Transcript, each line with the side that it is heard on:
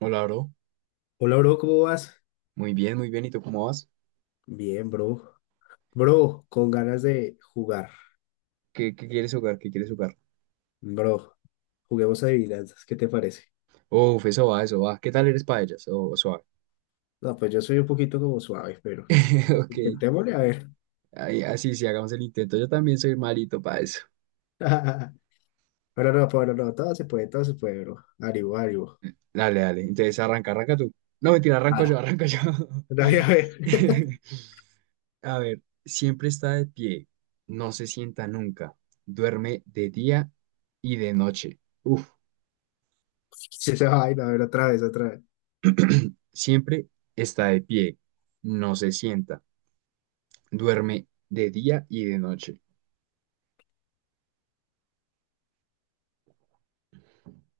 right: Hola, bro.
left: Hola, bro, ¿cómo vas?
right: Muy bien, muy bien. ¿Y tú cómo vas?
left: Bien, bro. Bro, con ganas de jugar.
right: ¿Qué quieres jugar? ¿Qué quieres jugar?
left: Bro, juguemos adivinanzas, ¿qué te parece?
right: Uf, eso va, eso va. ¿Qué tal eres para ellas? Oh, suave.
left: No, pues yo soy un poquito como suave, pero pues
right: Ok.
left: intentémosle a ver.
right: Ahí, así, sí, hagamos el intento. Yo también soy malito para eso.
left: Pero no, todo se puede, bro. Ánimo, ánimo.
right: Dale, dale. Entonces, arranca tú. No, mentira,
left: Ah,
right: arranco yo, arranco yo.
left: no, a ver.
right: A ver, siempre está de pie. No se sienta nunca. Duerme de día y de noche. Uf,
left: Sí, esa vaina, a ver, otra vez, otra vez.
right: siempre está de pie. No se sienta. Duerme de día y de noche.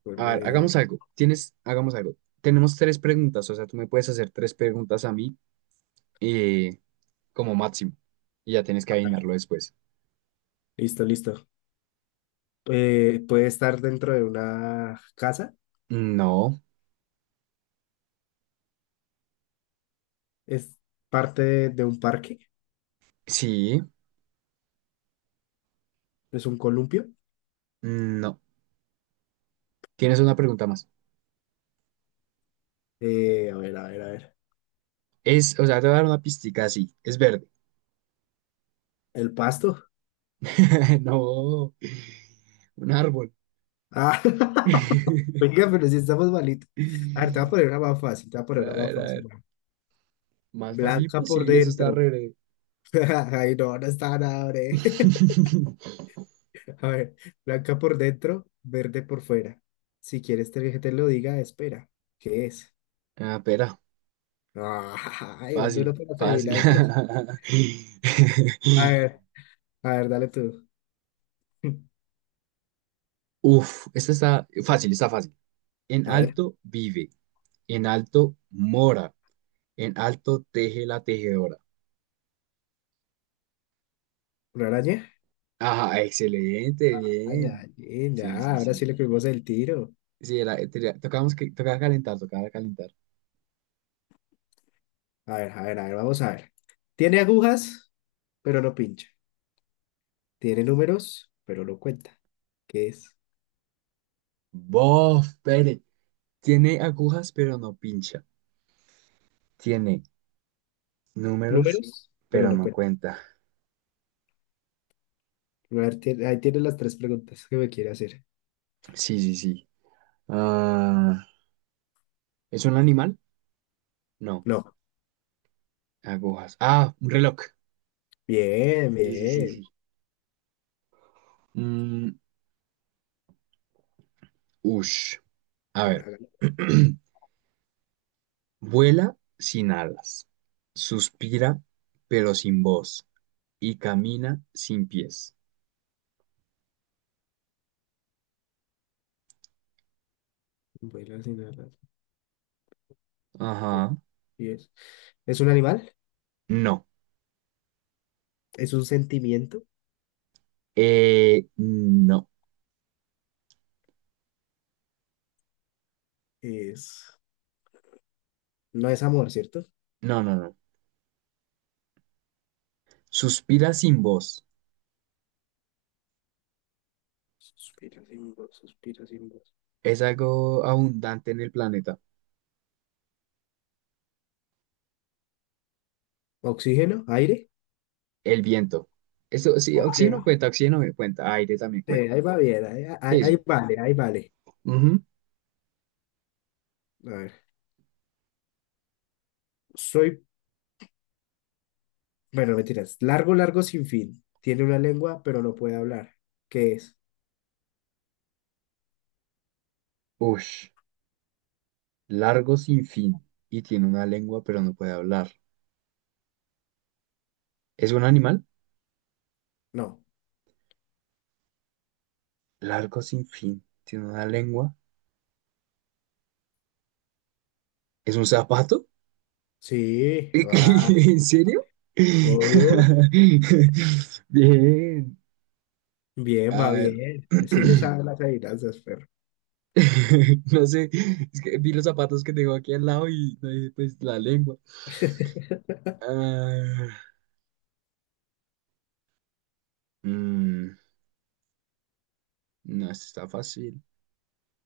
left: Por
right: A ver,
left: medio.
right: hagamos algo. Tienes, hagamos algo. Tenemos tres preguntas, o sea, tú me puedes hacer tres preguntas a mí eh, como máximo. Y ya tienes que
left: A ver,
right: adivinarlo después.
left: listo, listo. ¿Puede estar dentro de una casa?
right: No,
left: ¿Es parte de un parque?
right: sí,
left: ¿Es un columpio?
right: no. Tienes una pregunta más.
left: A ver, a ver, a ver.
right: Es, o sea, te voy a dar una pistica así. Es verde.
left: ¿El pasto?
right: No, un árbol.
left: Ah, oiga, pero si estamos malitos. A ver, te voy a poner una más fácil, te voy a
right: A
left: poner una más
right: ver, a
left: fácil.
right: ver.
left: Va.
right: Más fácil
left: Blanca por
right: posible, eso está
left: dentro.
right: re breve.
left: Ay, no, no está nada, bre. A ver, blanca por dentro, verde por fuera. Si quieres que te lo diga, espera. ¿Qué es?
right: Ah, espera.
left: Ay, un duro
right: Fácil,
left: para las
right: fácil.
left: adivinanzas. A ver, a ver, dale tú.
right: Uf, esta está fácil, está fácil. En
left: A ver,
right: alto vive, en alto mora, en alto teje la tejedora.
left: ¿una araña?
right: Ajá, excelente, bien.
left: Araña,
right: Sí,
left: ya,
right: sí,
left: ahora
right: sí,
left: sí le
right: bien.
left: cogimos el tiro.
right: Sí, era, tenía- tocábamos que, tocaba calentar, tocaba calentar.
left: A ver, a ver, a ver, vamos a ver. Tiene agujas, pero no pincha. Tiene números, pero no cuenta. ¿Qué es?
right: Bof, pere. Tiene agujas, pero no pincha. Tiene números,
left: Números, pero
right: pero
left: no
right: no
left: cuenta.
right: cuenta.
left: A ver, ahí tiene las tres preguntas que me quiere hacer.
right: Sí, sí, sí. Ah, ¿es un animal? No,
left: No.
right: agujas. Ah, un reloj.
left: Bien,
right: Sí, sí, sí,
left: bien.
right: sí. Mm, ush.
left: A
right: A
left: ver,
right: ver.
left: hágalo.
right: Vuela sin alas, suspira pero sin voz y camina sin pies.
left: Vuela sin alas. Bien,
right: Ajá.
left: bien. ¿Es un animal?
right: No.
left: ¿Es un sentimiento?
right: No.
left: Es... No es amor, ¿cierto?
right: No, no, no. Suspira sin voz.
left: Suspira sin voz, suspira sin voz.
right: Es algo abundante en el planeta.
left: ¿Oxígeno? ¿Aire?
right: El viento. Eso sí,
left: Ok.
right: oxígeno cuenta, oxígeno me cuenta, aire también
left: Sí,
right: cuenta.
left: ahí va bien,
right: Sí,
left: ahí
right: sí.
left: vale, ahí vale.
right: Ujú.
left: A ver, soy, bueno, mentiras, largo, largo, sin fin. Tiene una lengua, pero no puede hablar. ¿Qué es?
right: Ush. Largo sin fin y tiene una lengua pero no puede hablar. ¿Es un animal?
left: No.
right: Largo sin fin. Tiene una lengua. ¿Es un zapato?
left: Sí, va,
right: ¿En serio?
left: obvio.
right: Bien.
left: Bien,
right: A
left: va
right: ver.
left: bien. Sí le sabe las adivinanzas, perro.
right: No sé, es que vi los zapatos que tengo aquí al lado y no dije, pues la lengua. Ah, mm, no, esta está fácil.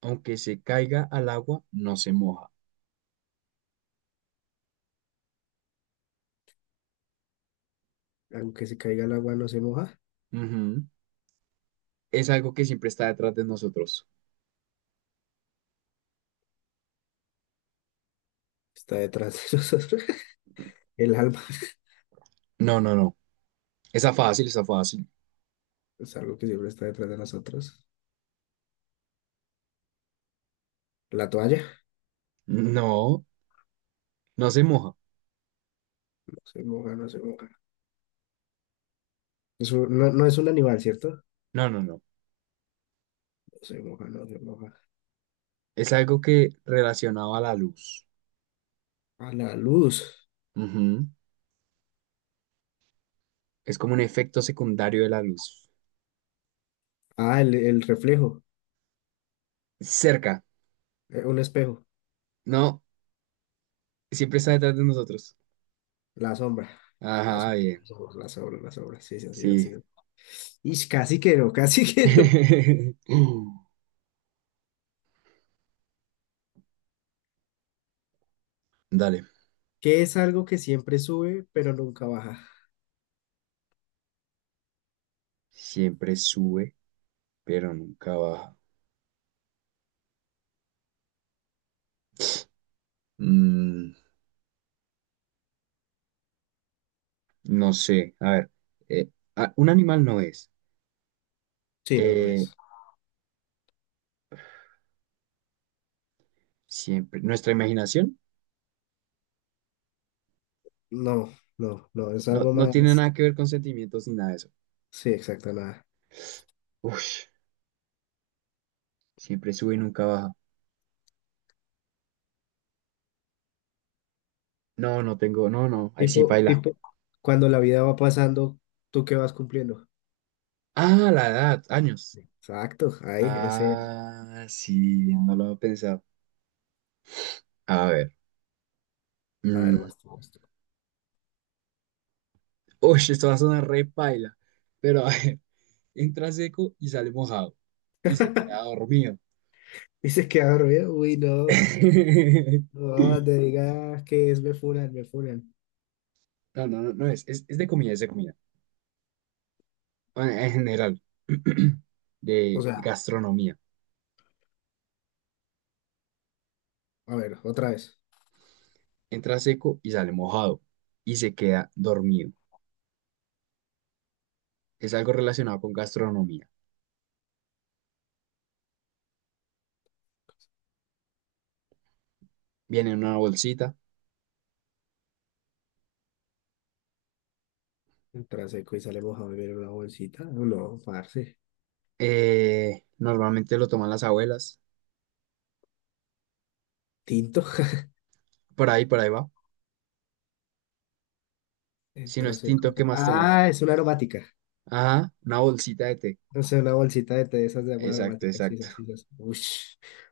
right: Aunque se caiga al agua, no se moja.
left: Aunque se caiga el agua no se moja.
right: Ujú. Es algo que siempre está detrás de nosotros.
left: Está detrás de nosotros. El alma
right: No, no, no. Está fácil, está fácil.
left: es algo que siempre está detrás de nosotros. La toalla.
right: No, no se moja.
left: No se moja, no se moja. Eso no, no es un animal, ¿cierto?
right: No, no, no.
left: No se moja, no se moja.
right: Es algo que relacionado a la luz.
left: A la luz.
right: Es como un efecto secundario de la luz.
left: Ah, el reflejo.
right: Cerca.
left: Un espejo.
right: No, siempre está detrás de nosotros.
left: La sombra. La
right: Ajá,
left: sombra, la
right: bien.
left: sombra, la sombra, la sombra. Sí, sí, así, así.
right: Sí.
left: Y casi que no, casi que no.
right: Dale.
left: Que es algo que siempre sube, pero nunca baja.
right: Siempre sube, pero nunca baja. Mm, no sé. A ver. eh, ah, un animal no es.
left: Sí, no, no
right: Eh,
left: es.
right: siempre. Nuestra imaginación
left: No, no, no, es
right: no,
left: algo
right: no tiene
left: más.
right: nada que ver con sentimientos ni nada de eso.
left: Sí, exacto, nada.
right: Uf, siempre sube y nunca baja. No, no tengo. No, no. Ahí sí
left: Tipo,
right: baila.
left: tipo, cuando la vida va pasando, ¿tú qué vas cumpliendo?
right: Ah, la edad. Años.
left: Exacto, ahí, ese es.
right: Ah, sí, no lo había pensado. A ver.
left: A ver,
right: Mm,
left: vas tú, vas tú.
right: uy, esto va a sonar re paila. Pero a ver, entra seco y sale mojado. Y se queda dormido.
left: Y se queda dormido. Uy, no. No, te digas que es me funan, me funan.
right: No, no, no, no es de comida, es de comida. Bueno, en general,
left: O
right: de
left: sea,
right: gastronomía.
left: a ver, otra vez.
right: Entra seco y sale mojado y se queda dormido. Es algo relacionado con gastronomía. Viene en una bolsita.
left: Entra seco y sale mojado y viene una bolsita. No, parce.
right: Normalmente lo toman las abuelas.
left: Tinto.
right: Por ahí va. Si no
left: Entra
right: es
left: seco
right: tinto, ¿qué más toman?
left: ah, es una aromática.
right: Ajá, una bolsita de té.
left: No sé, una bolsita de té de esas de agua
right: Exacto,
left: aromática, sí, sí,
right: exacto.
left: sí, sí. Uy,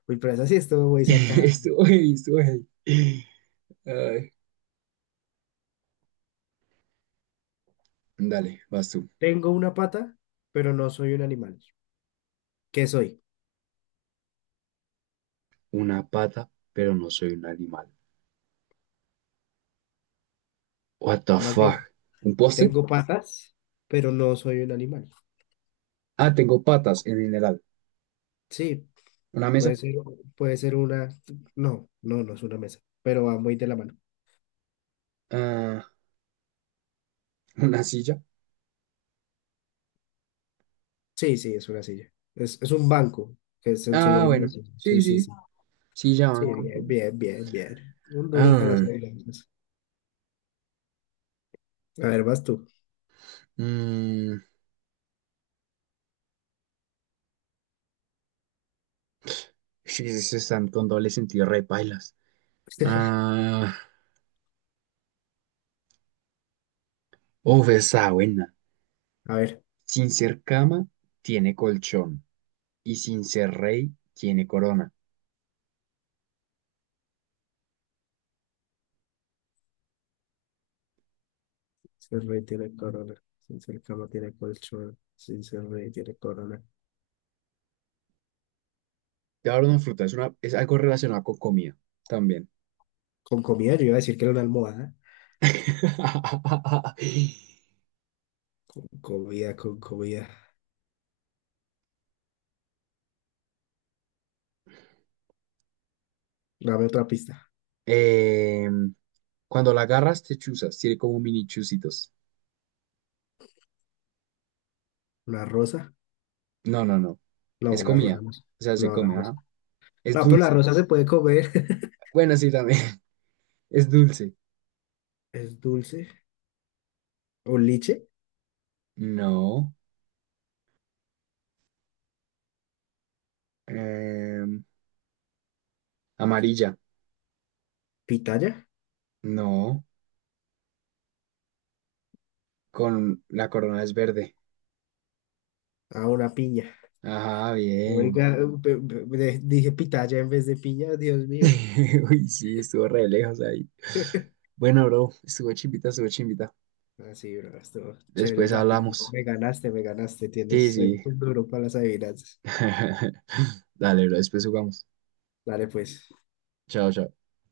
left: uy, pero esa sí estuvo muy sacada.
right: Estuvo ahí, estuvo ahí. Ay, dale, vas tú.
left: Tengo una pata, pero no soy un animal. ¿Qué soy?
right: Una pata, pero no soy un animal. What the
left: O más bien,
right: fuck? ¿Un poste?
left: tengo patas, pero no soy un animal.
right: Ah, tengo patas en general.
left: Sí,
right: ¿Una
left: puede
right: mesa?
left: ser, puede ser una. No, no, no es una mesa, pero va muy de la mano.
right: Ah, ¿una silla?
left: Sí, sí, es una silla. Es un banco, que es el
right: Ah,
left: sinónimo de
right: bueno.
left: silla.
right: Sí,
left: Sí, sí,
right: sí.
left: sí.
right: Silla,
left: Sí,
right: banco.
left: bien, bien, bien, bien. Un duro para las
right: Ah,
left: adivinanzas. A ver, vas tú.
right: mm, sí, sí, sí, están con doble sentido, re pailas. Ah, uf, esa buena.
left: A ver.
right: Sin ser cama, tiene colchón y sin ser rey tiene corona.
left: Si el rey tiene corona, sin ser cama tiene colchón, sin ser rey tiene corona.
right: Te voy a dar una fruta, es, una, es algo relacionado con comida también.
left: Con comida, yo iba a decir que era una almohada. Comida, con comida. Dame otra pista.
right: Eh, cuando la agarras te chuzas, tiene como mini chuzitos.
left: ¿Una rosa?
right: No, no, no.
left: No,
right: Es
left: una rosa
right: comida.
left: no
right: O sea, se
left: No, la
right: come,
left: rosa.
right: ajá. Es
left: No, pero la
right: dulce.
left: rosa se puede comer.
right: Bueno, sí, también. Es dulce.
left: Es dulce. ¿Un liche?
right: No. Eh, amarilla.
left: ¿Pitaya?
right: No. Con la corona es verde.
left: Ah, una piña.
right: Ajá, bien.
left: Oiga, dije pitaya en vez de piña, Dios mío.
right: Uy, sí, estuvo re lejos ahí. Bueno, bro, estuvo chimbita, estuvo chimbita.
left: Así, bro, estuvo chévere el
right: Después
left: ratico.
right: hablamos.
left: Me ganaste, me ganaste.
right: Sí,
left: Eres
right: sí.
left: un duro para las adivinanzas.
right: Dale, bro, después jugamos.
left: Dale, pues.
right: Chao, chao.